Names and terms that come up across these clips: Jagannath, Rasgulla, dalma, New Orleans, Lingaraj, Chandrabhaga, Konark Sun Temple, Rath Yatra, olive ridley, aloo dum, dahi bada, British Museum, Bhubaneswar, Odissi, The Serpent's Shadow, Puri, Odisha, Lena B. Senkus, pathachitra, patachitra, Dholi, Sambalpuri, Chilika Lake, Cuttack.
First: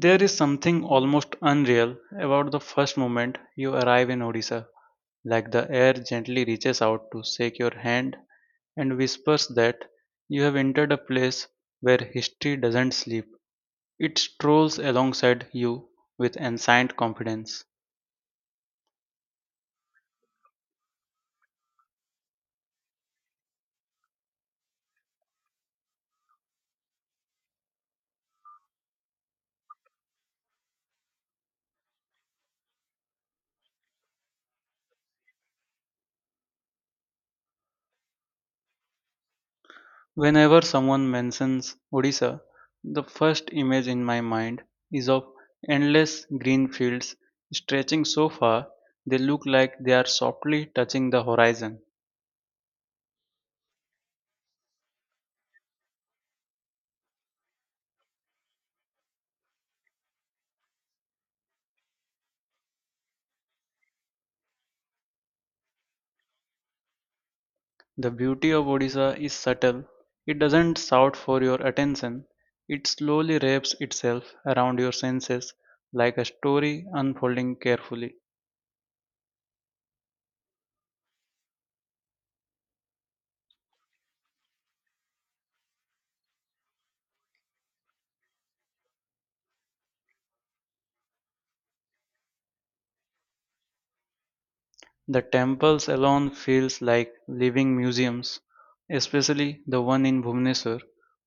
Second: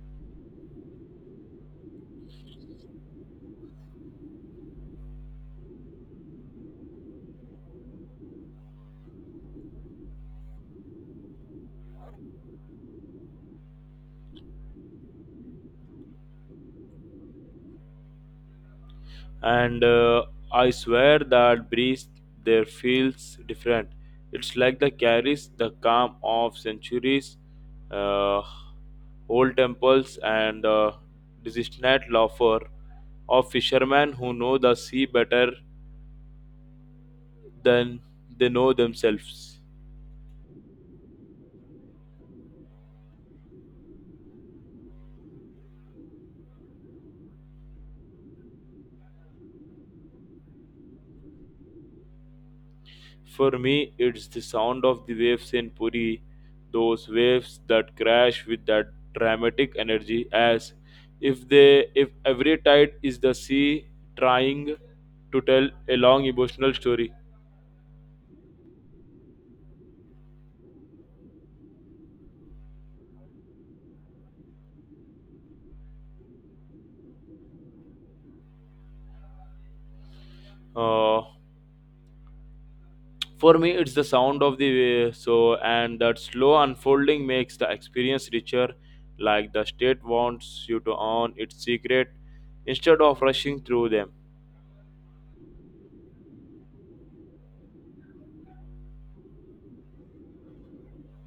There is something almost unreal about the first moment you arrive in Odisha, like the air gently reaches out to shake your hand and whispers that you have entered a place where history doesn't sleep. It strolls alongside you with ancient confidence. And I swear that breeze there feels different. It's like the carries the calm of centuries, uh, old temples, and the disinterested laughter of fishermen who know the sea better than they know themselves. Whenever someone mentions Odisha, the first image in my mind is of endless green fields stretching so far they look like they are softly touching the horizon. For me, it's the sound of the waves in Puri, those waves that crash with that dramatic energy, as if every tide is the sea trying to tell a long emotional story. The beauty of Odisha is subtle. It doesn't shout for your attention. It slowly wraps itself around your senses like a story unfolding carefully. Uh, for me, it's the sound of the wave, so and that slow unfolding makes the experience richer, like the state wants you to own its secret instead of rushing through them. The temples alone feels like living museums, especially the one in Bhubaneswar,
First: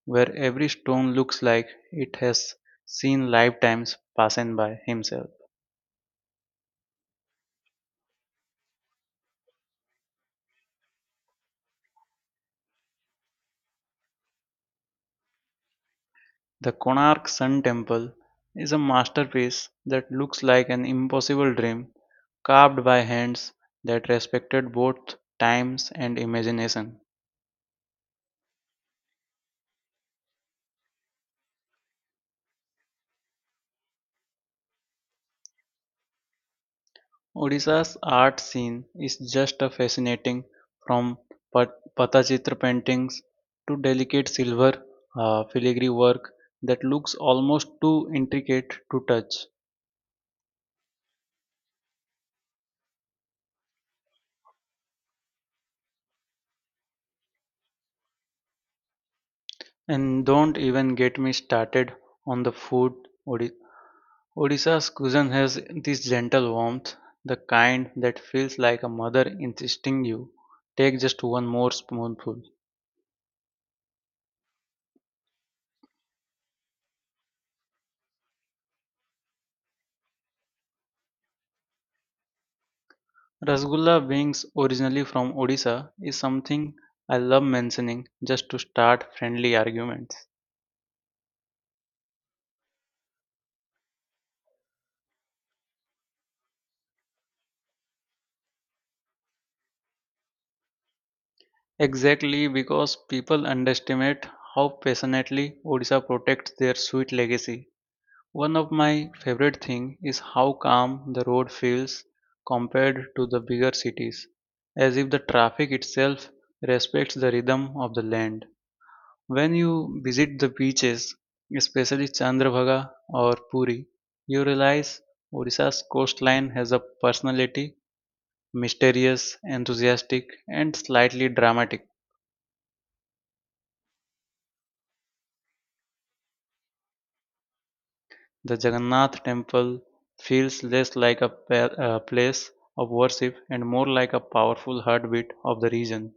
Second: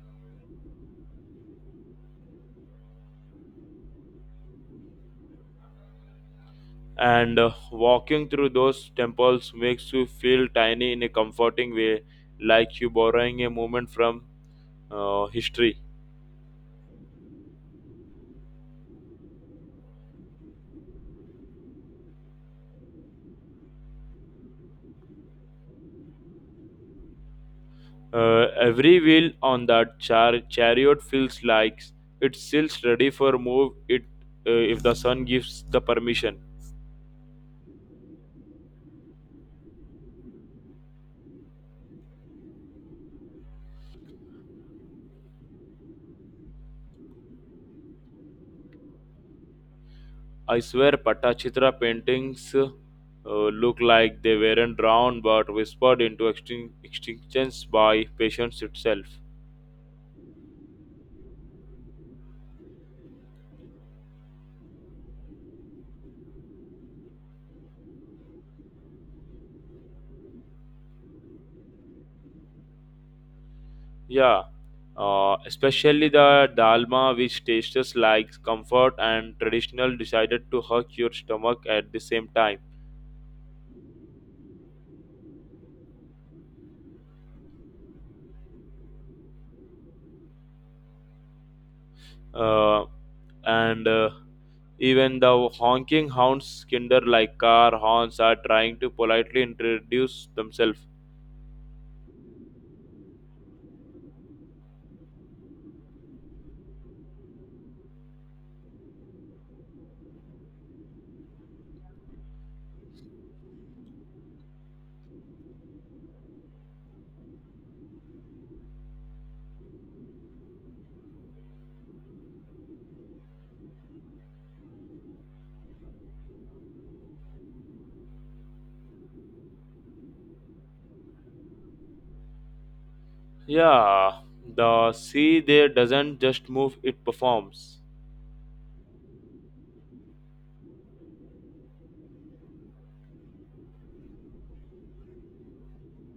where every stone looks like it has seen lifetimes passing by himself. And Walking through those temples makes you feel tiny in a comforting way, like you borrowing a moment from history. The Konark Sun Temple is a masterpiece that looks like an impossible dream, carved by hands that respected both times and imagination. Every wheel on that chariot feels like it's still ready for move it, if the sun gives the permission. Odisha's art scene is just a fascinating from pathachitra paintings to delicate silver filigree work that looks almost too intricate to touch. I swear patachitra paintings look like they weren't drawn but whispered into extinctions by patience itself. And don't even get me started on the food. Odi- Odisha's cuisine has this gentle warmth, the kind that feels like a mother insisting you take just one more spoonful. Yeah, especially the dalma, which tastes like comfort and traditional, decided to hurt your stomach at the same time. Rasgulla, being originally from Odisha, is something I love mentioning just to start friendly arguments. Uh, and Even the honking hounds, kinder like car horns, are trying to politely introduce themselves. Exactly because people underestimate how passionately Odisha protects their sweet legacy. One of my favorite thing is how calm the road feels compared to the bigger cities, as if the traffic itself respects the rhythm of the land. When you visit the beaches, especially Chandrabhaga or Puri, you realize Odisha's coastline has a personality, mysterious, enthusiastic, and slightly dramatic. Yeah, the sea there doesn't just move, it performs. The Jagannath temple feels less like a place of worship and more like a powerful heartbeat of the region.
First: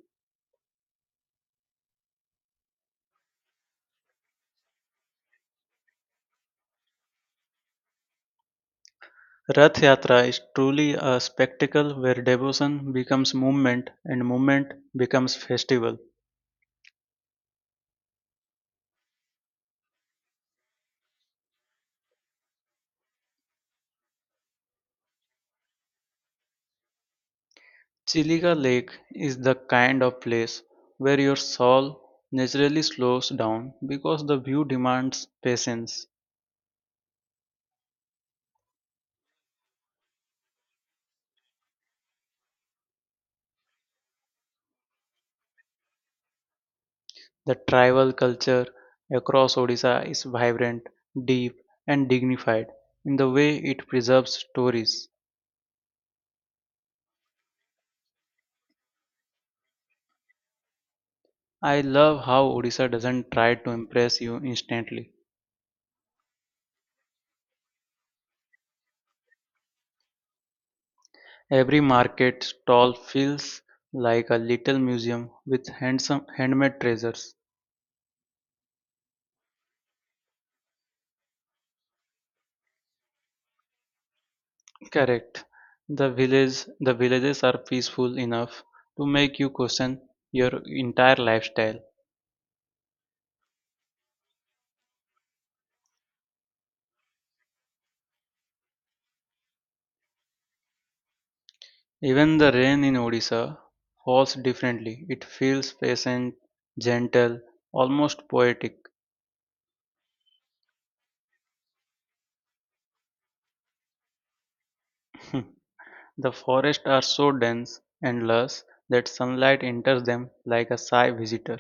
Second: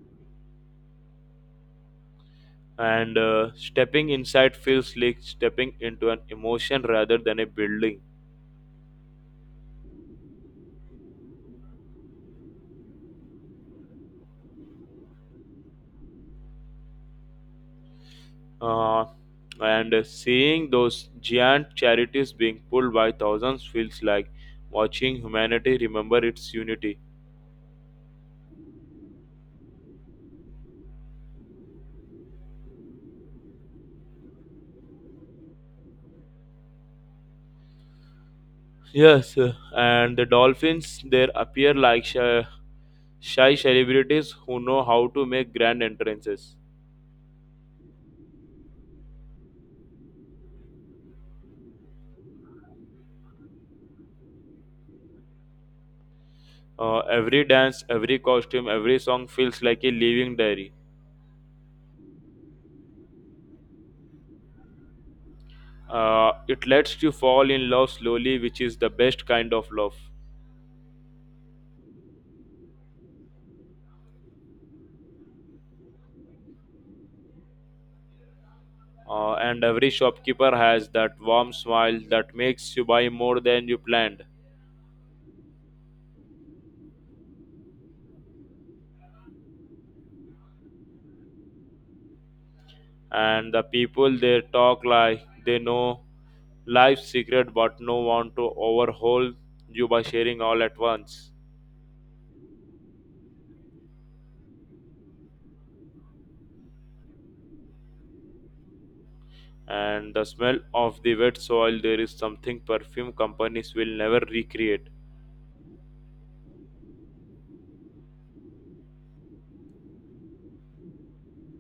And stepping inside feels like stepping into an emotion rather than a building. Rath Yatra is truly a spectacle where devotion becomes movement and movement becomes festival. uh, and seeing those giant charities being pulled by thousands feels like watching humanity remember its unity. Chilica Lake is the kind of place where your soul naturally slows down because the view demands patience. Yes, and the dolphins there appear like shy celebrities who know how to make grand entrances. The tribal culture across Odisha is vibrant, deep, and dignified in the way it preserves stories. Every dance, every costume, every song feels like a living diary. I love how Odisha doesn't try to impress you instantly. It lets you fall in love slowly, which is the best kind of love. Every market stall feels like a little museum with handsome handmade treasures. And every shopkeeper has that warm smile that makes you buy more than you planned. Correct. The villages are peaceful enough to make you question your entire lifestyle. And the people they talk like they know life's secret but no want to overhaul you by sharing all at once. Even the rain in Odisha falls differently. It feels patient, gentle, almost poetic. And the smell of the wet soil there is something perfume companies will never recreate. The forests are so dense and lush that sunlight enters them like a shy visitor.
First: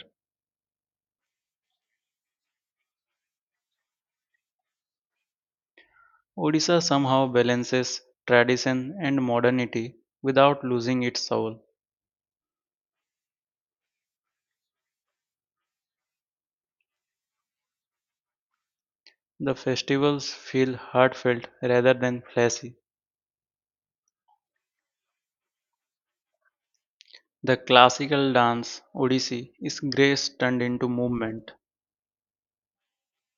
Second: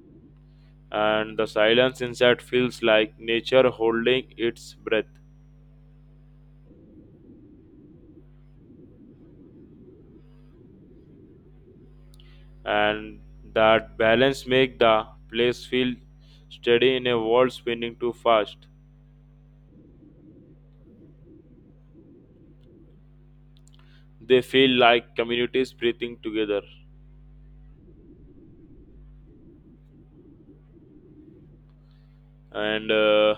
And the silence inside feels like nature holding its breath. Odisha somehow balances tradition and modernity without losing its soul. And that balance make the place feel steady in a world spinning too fast. The festivals feel heartfelt rather than flashy. They feel like communities breathing together. The classical dance, Odissi, is grace turned into movement. And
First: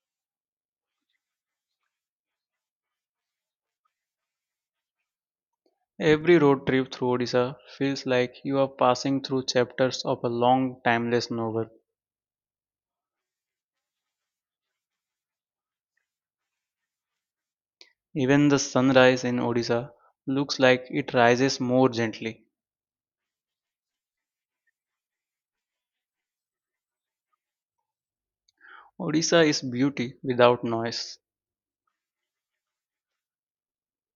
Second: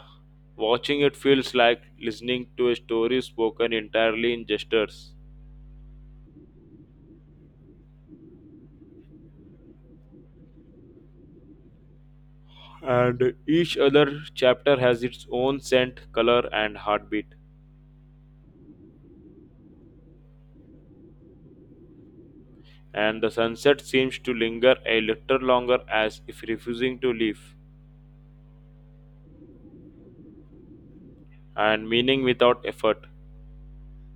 Watching it feels like listening to a story spoken entirely in gestures. Every road trip through Odisha feels like you are passing through chapters of a long, timeless novel. And each other chapter has its own scent color and heartbeat. Even the sunrise in Odisha looks like it rises more gently. And the sunset seems to linger a little longer as if refusing to leave. Odisha is beauty without noise. And meaning without effort.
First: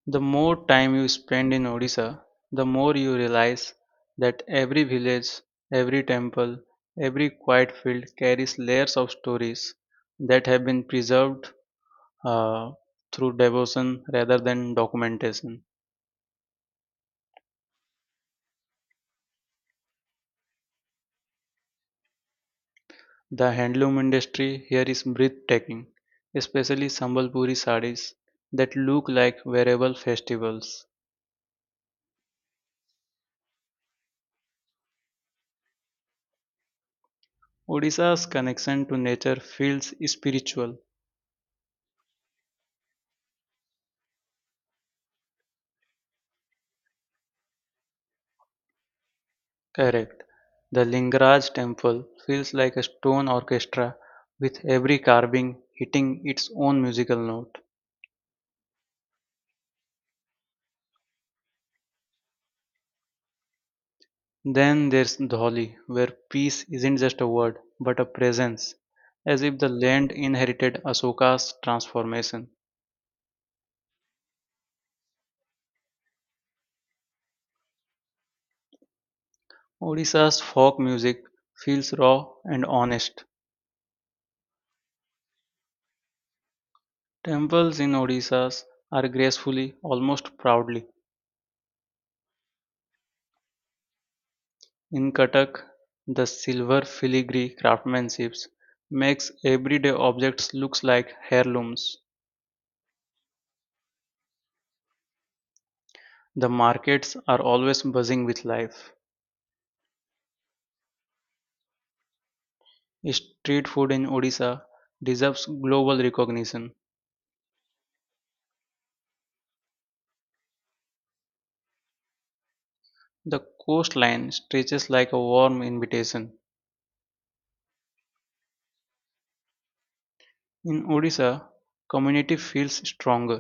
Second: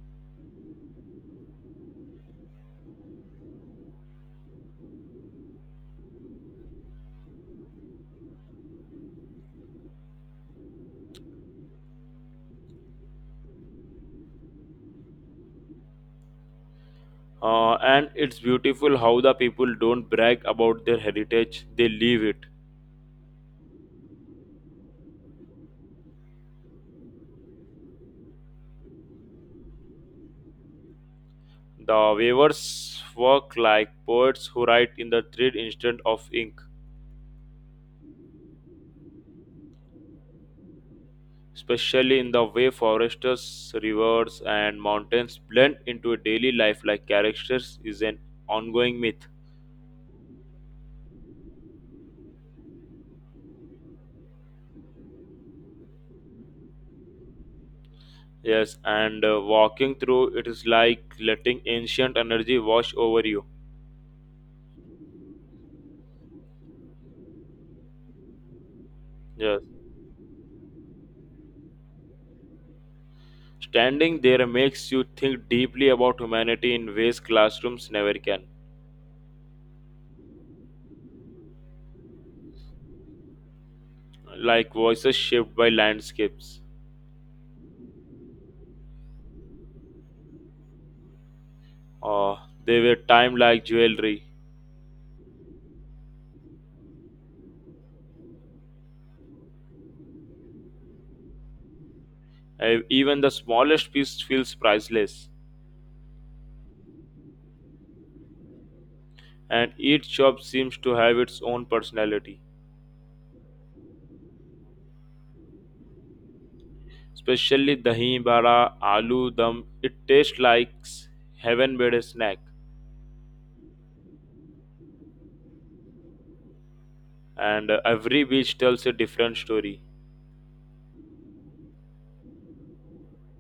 The more time you spend in Odisha, the more you realize that every village, every temple, every quiet field carries layers of stories that have been preserved uh, through devotion rather than documentation. And it's beautiful how the people don't brag about their heritage, they live it. The handloom industry here is breathtaking, especially Sambalpuri sarees that look like wearable festivals. The weavers work like poets who write in the thread instead of ink, Odisha's connection to nature feels spiritual. especially in the way forests, rivers, and mountains blend into a daily life like characters is an ongoing myth. Correct. The Lingaraj temple feels like a stone orchestra with every carving hitting its own musical note. Yes, and walking through it is like letting ancient energy wash over you. Then there's Dholi, where peace isn't just a word but a presence, as if Yes, the land inherited Ashoka's transformation. standing there makes you think deeply about humanity in ways classrooms never can. Odisha's folk music feels raw and honest. Like voices shaped by landscapes. Temples in Odisha are gracefully, almost proudly. Uh, they were timed like jewelry. In Cuttack, the silver filigree craftsmanship makes everyday objects look like heirlooms. Even the smallest piece feels priceless, The markets are always buzzing with life. and each shop seems to have its own personality. Street food in Odisha deserves global recognition. Especially dahi bada, aloo dum, it tastes like heaven made a snack. The coastline stretches like a warm invitation. And every beach tells a different story. In Odisha, community feels stronger.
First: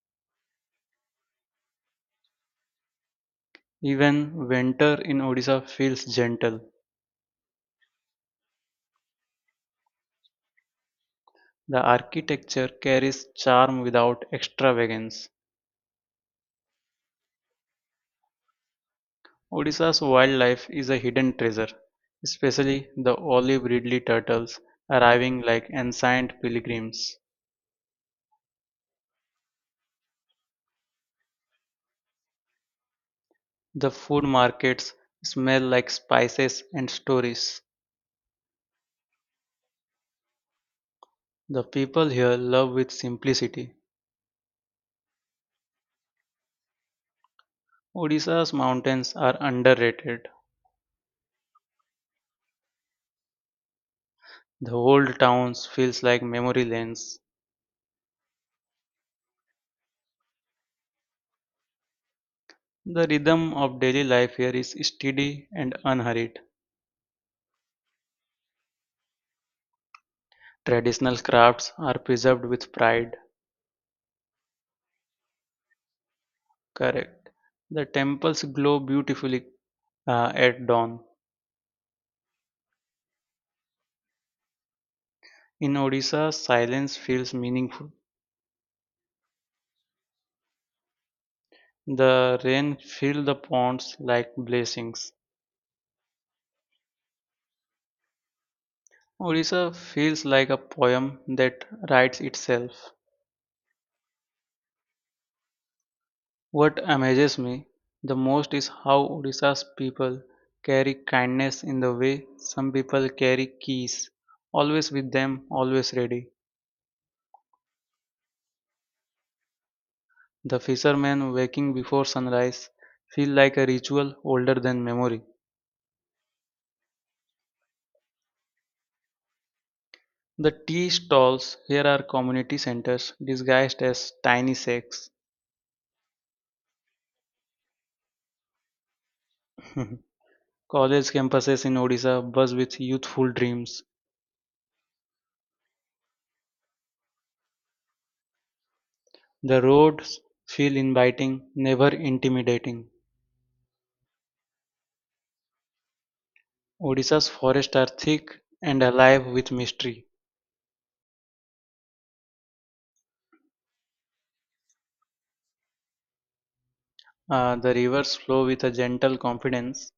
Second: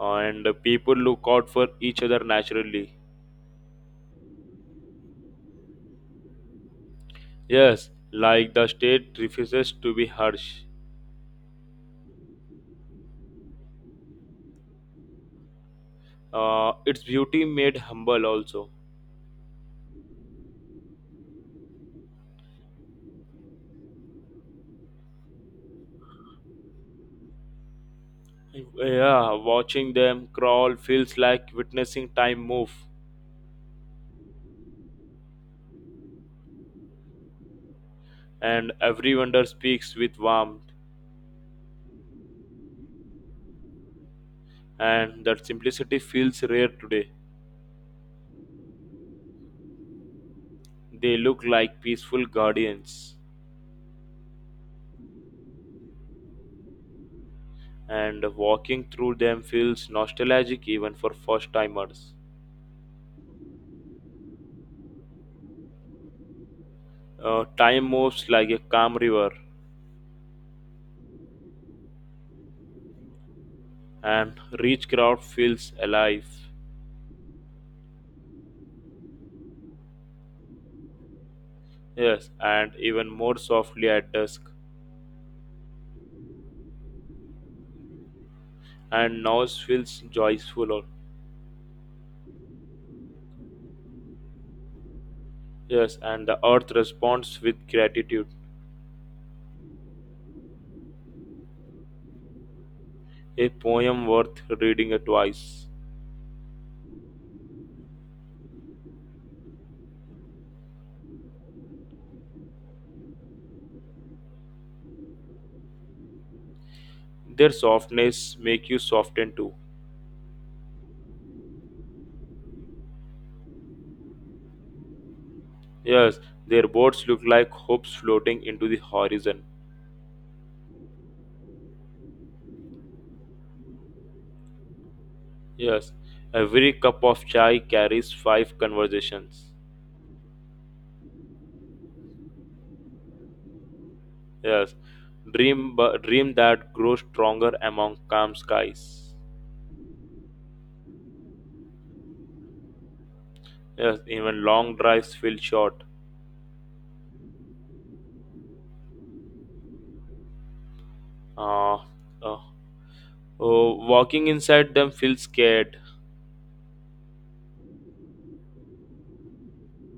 And People look out for each other naturally. Even winter in Odisha feels gentle. Yes, like the state refuses to be harsh. The architecture carries charm without extravagance. Its beauty made humble also. Odisha's wildlife is a hidden treasure, especially the olive ridley turtles arriving like ancient pilgrims. Yeah, watching them crawl feels like witnessing time move, The food markets smell like spices and stories. and every wonder speaks with warmth, The people here love with simplicity. and that simplicity feels rare today. Odisha's mountains are underrated. They look like peaceful guardians, The old towns feels like memory lanes. and walking through them feels nostalgic even for first timers. The rhythm of daily life here is steady and unhurried. Time moves like a calm river, Traditional crafts are preserved with pride. and rich crowd feels alive. Correct. The temples glow beautifully at dawn. Yes, and even more softly at dusk, In Odisha, silence feels meaningful. and noise feels joyful. The rain fills the ponds like blessings. Yes, and the earth responds with gratitude, Odisha feels like a poem that writes itself. a poem worth reading twice. What amazes me the most is how Odisha's people carry kindness in the way some people carry keys, always with them, always ready. Their softness make you soften too. The fishermen waking before sunrise feel like a ritual older than memory. Yes, their boats look like hopes floating into the horizon. The tea stalls here are community centers disguised as tiny shacks. Yes, every cup of chai carries five conversations. College campuses in Odisha buzz with youthful dreams. Yes, dream that grows stronger among calm skies. The roads feel inviting, never intimidating. Yes, even long drives feel short. Odisha's forests are thick and alive with mystery. Uh, uh, oh, walking inside them feels scared. The rivers flow with a gentle confidence.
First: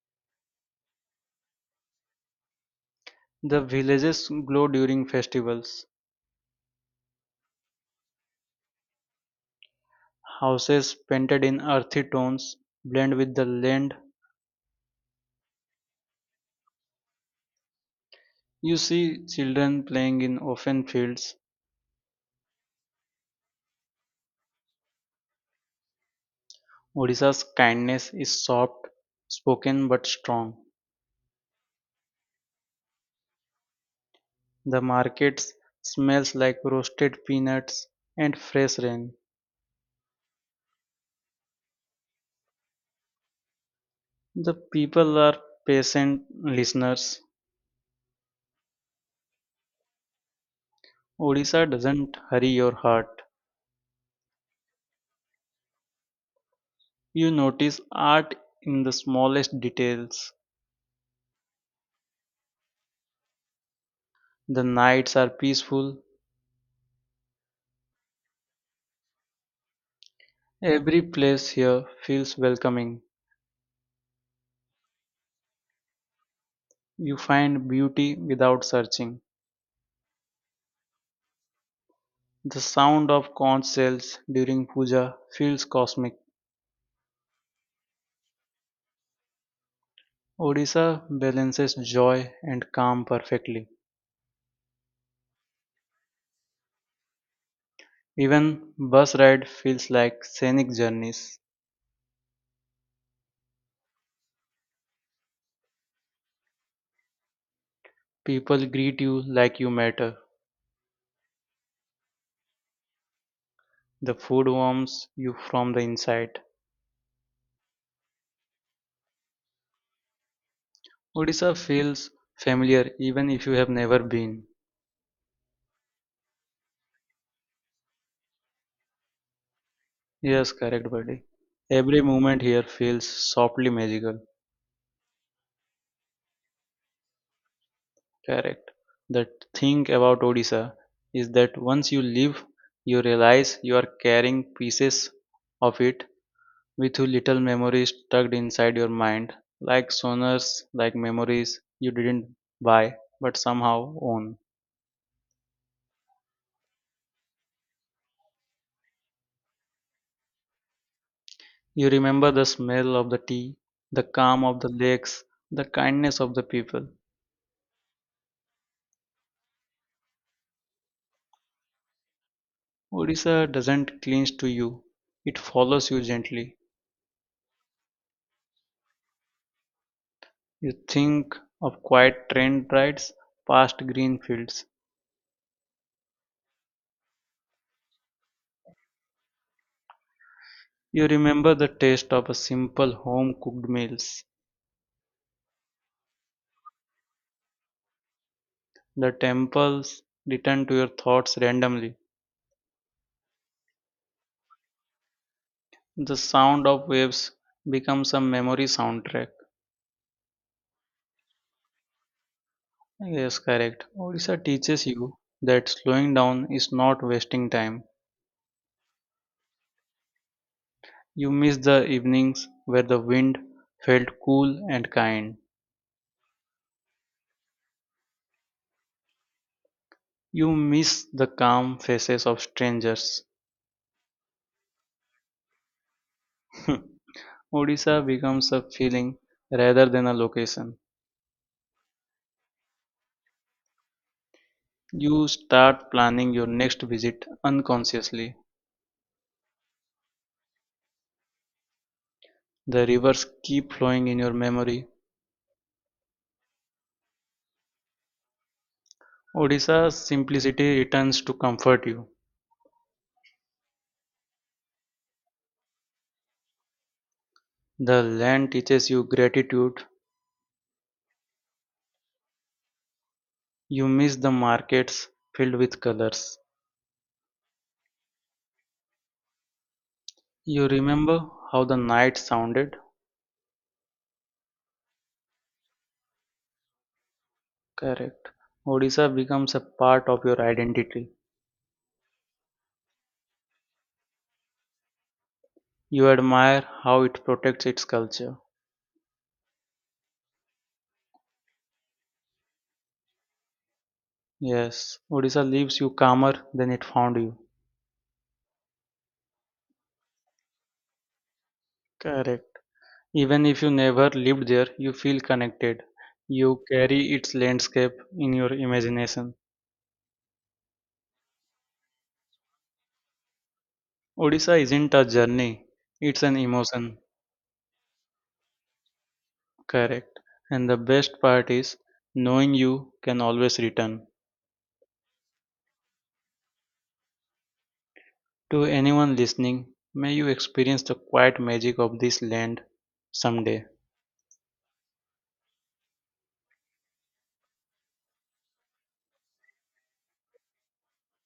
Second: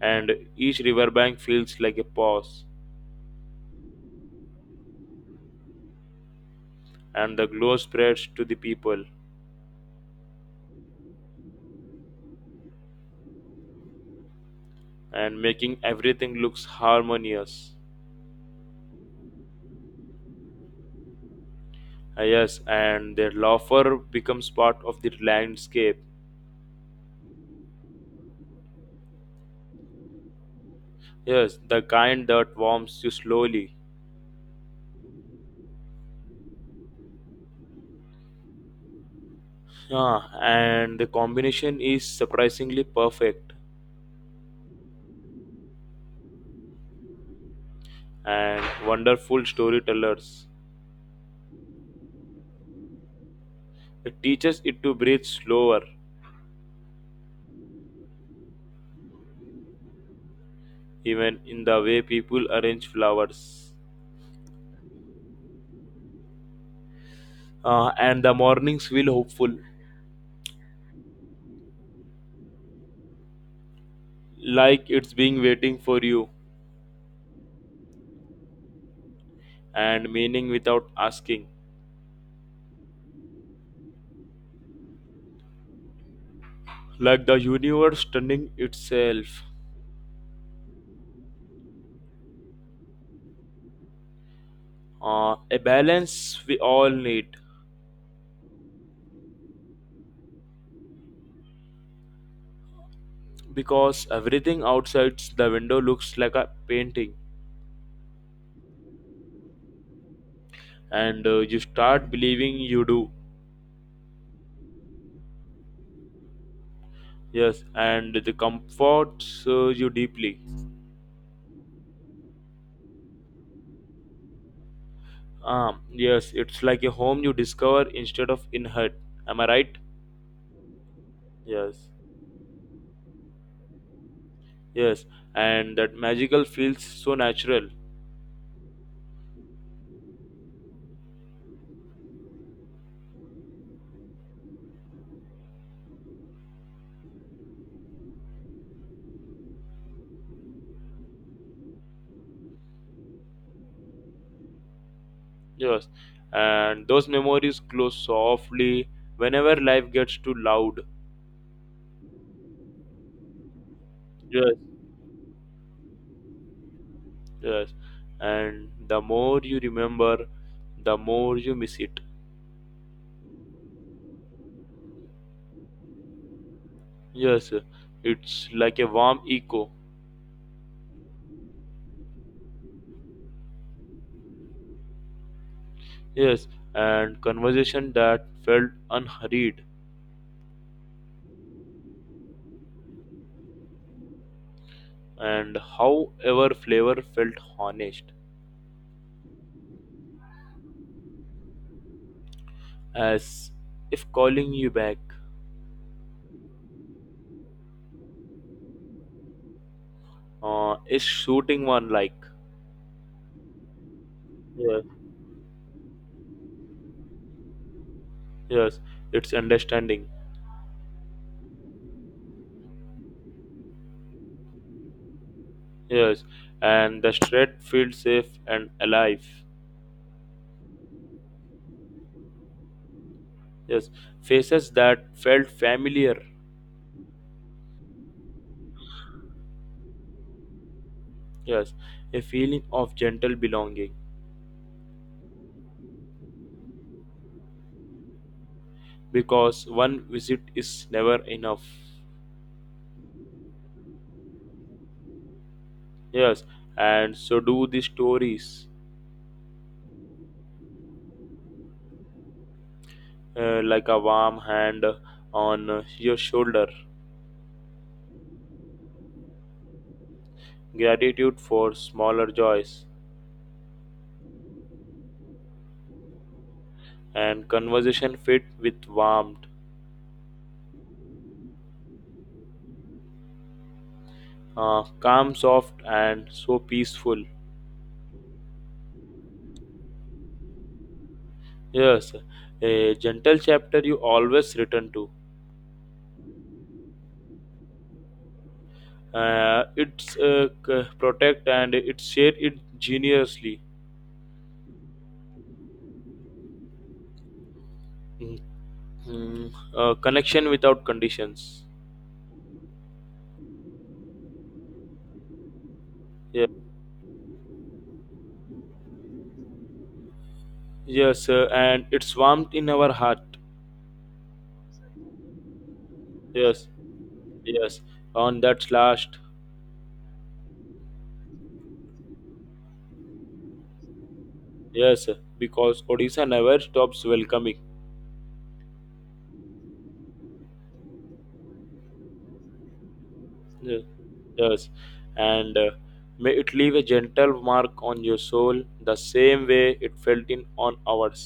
And each riverbank feels like a pause, The villages glow during festivals. and the glow spreads to the people, Houses painted in earthy tones blend with the land. and making everything looks harmonious. You see children playing in open fields. Ah, yes, and their laughter becomes part of the landscape. Odisha's kindness is soft spoken but strong. Yes, the kind that warms you slowly. The markets smells like roasted peanuts and fresh rain. Yeah, and the combination is surprisingly perfect. The people are patient listeners. And wonderful storytellers. Odisha doesn't hurry your heart. It teaches it to breathe slower, You notice art in the smallest details. even in the way people arrange flowers. The nights are peaceful. Ah, and the mornings feel hopeful, Every place here feels welcoming. like it's being waiting for you. You find beauty without searching. And meaning without asking, The sound of conch shells during puja feels cosmic. like the universe turning itself. Odisha balances joy and calm perfectly. A balance we all need, Even bus ride feels like scenic journeys. because everything outside the window looks like a painting. People greet you like you matter. And You start believing you do. The food warms you from the inside. Yes, and the comforts you deeply. Odisha feels familiar even if you have never been. Yes, it's like a home you discover instead of inherit. Am I right? Yes, correct, buddy. Yes. Every moment here feels softly magical. Yes, and that magical feels so natural. Correct. The thing about Odisha is that once you leave, you realize you are carrying pieces of it with you little memories tucked inside your mind, like sonars, like memories you didn't buy but somehow own. Yes, and those memories close softly whenever life gets too loud. You remember the smell of the tea, the calm Yes, of the lakes, the kindness of the people. yes, and the more you remember, the more you miss it. Odisha doesn't cling to you, it follows you gently. Yes, it's like a warm echo. You think of quiet train rides past green fields. Yes, and conversation that felt unhurried, You remember the taste of a simple home cooked meals. and however flavor felt honest, The temples return to your thoughts randomly. as if calling you back. The sound of waves becomes a memory soundtrack. Is shooting one like. Yes, correct. Odisha Yes, teaches you that slowing down is not wasting time. yes, it's understanding. You miss the evenings where the wind felt cool and kind. Yes, and the street feels safe and alive. You miss the calm faces of strangers. Yes, faces that felt familiar. Odisha becomes a feeling rather than a location. Yes, a feeling of gentle belonging, You start planning your next visit unconsciously. because one visit is never enough. The rivers keep flowing in your memory. Yes, and so do the stories. Odisha's simplicity returns to comfort you. Like a warm hand on your shoulder, The land teaches you gratitude. gratitude for smaller joys, You miss the markets filled with colors. and conversation fit with warmth, You remember how the night sounded? Calm, soft, and so peaceful. Correct. Odisha becomes a part of your identity. Yes, a gentle chapter you always return to. You admire how it protects its culture. It's Protect and it share it generously. Yes, Odisha leaves you calmer than it found you. Mhm. Connection without conditions. Correct. Even if you never lived there, you feel connected. Yeah. You carry its landscape in your imagination. Yes, and it's warmed in our heart. Odisha isn't a journey, it's an Yes, emotion. yes. On that last. Correct. And the best part is knowing you can always return. Yes, because Odisha never stops welcoming. To anyone listening, may you experience the quiet magic of this land someday. Yes, yes. and May it leave a gentle mark on your soul the same way it felt in on ours.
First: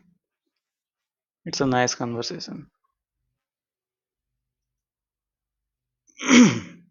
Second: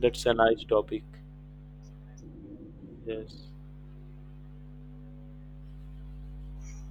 That's a nice topic. It's a nice conversation. Yes.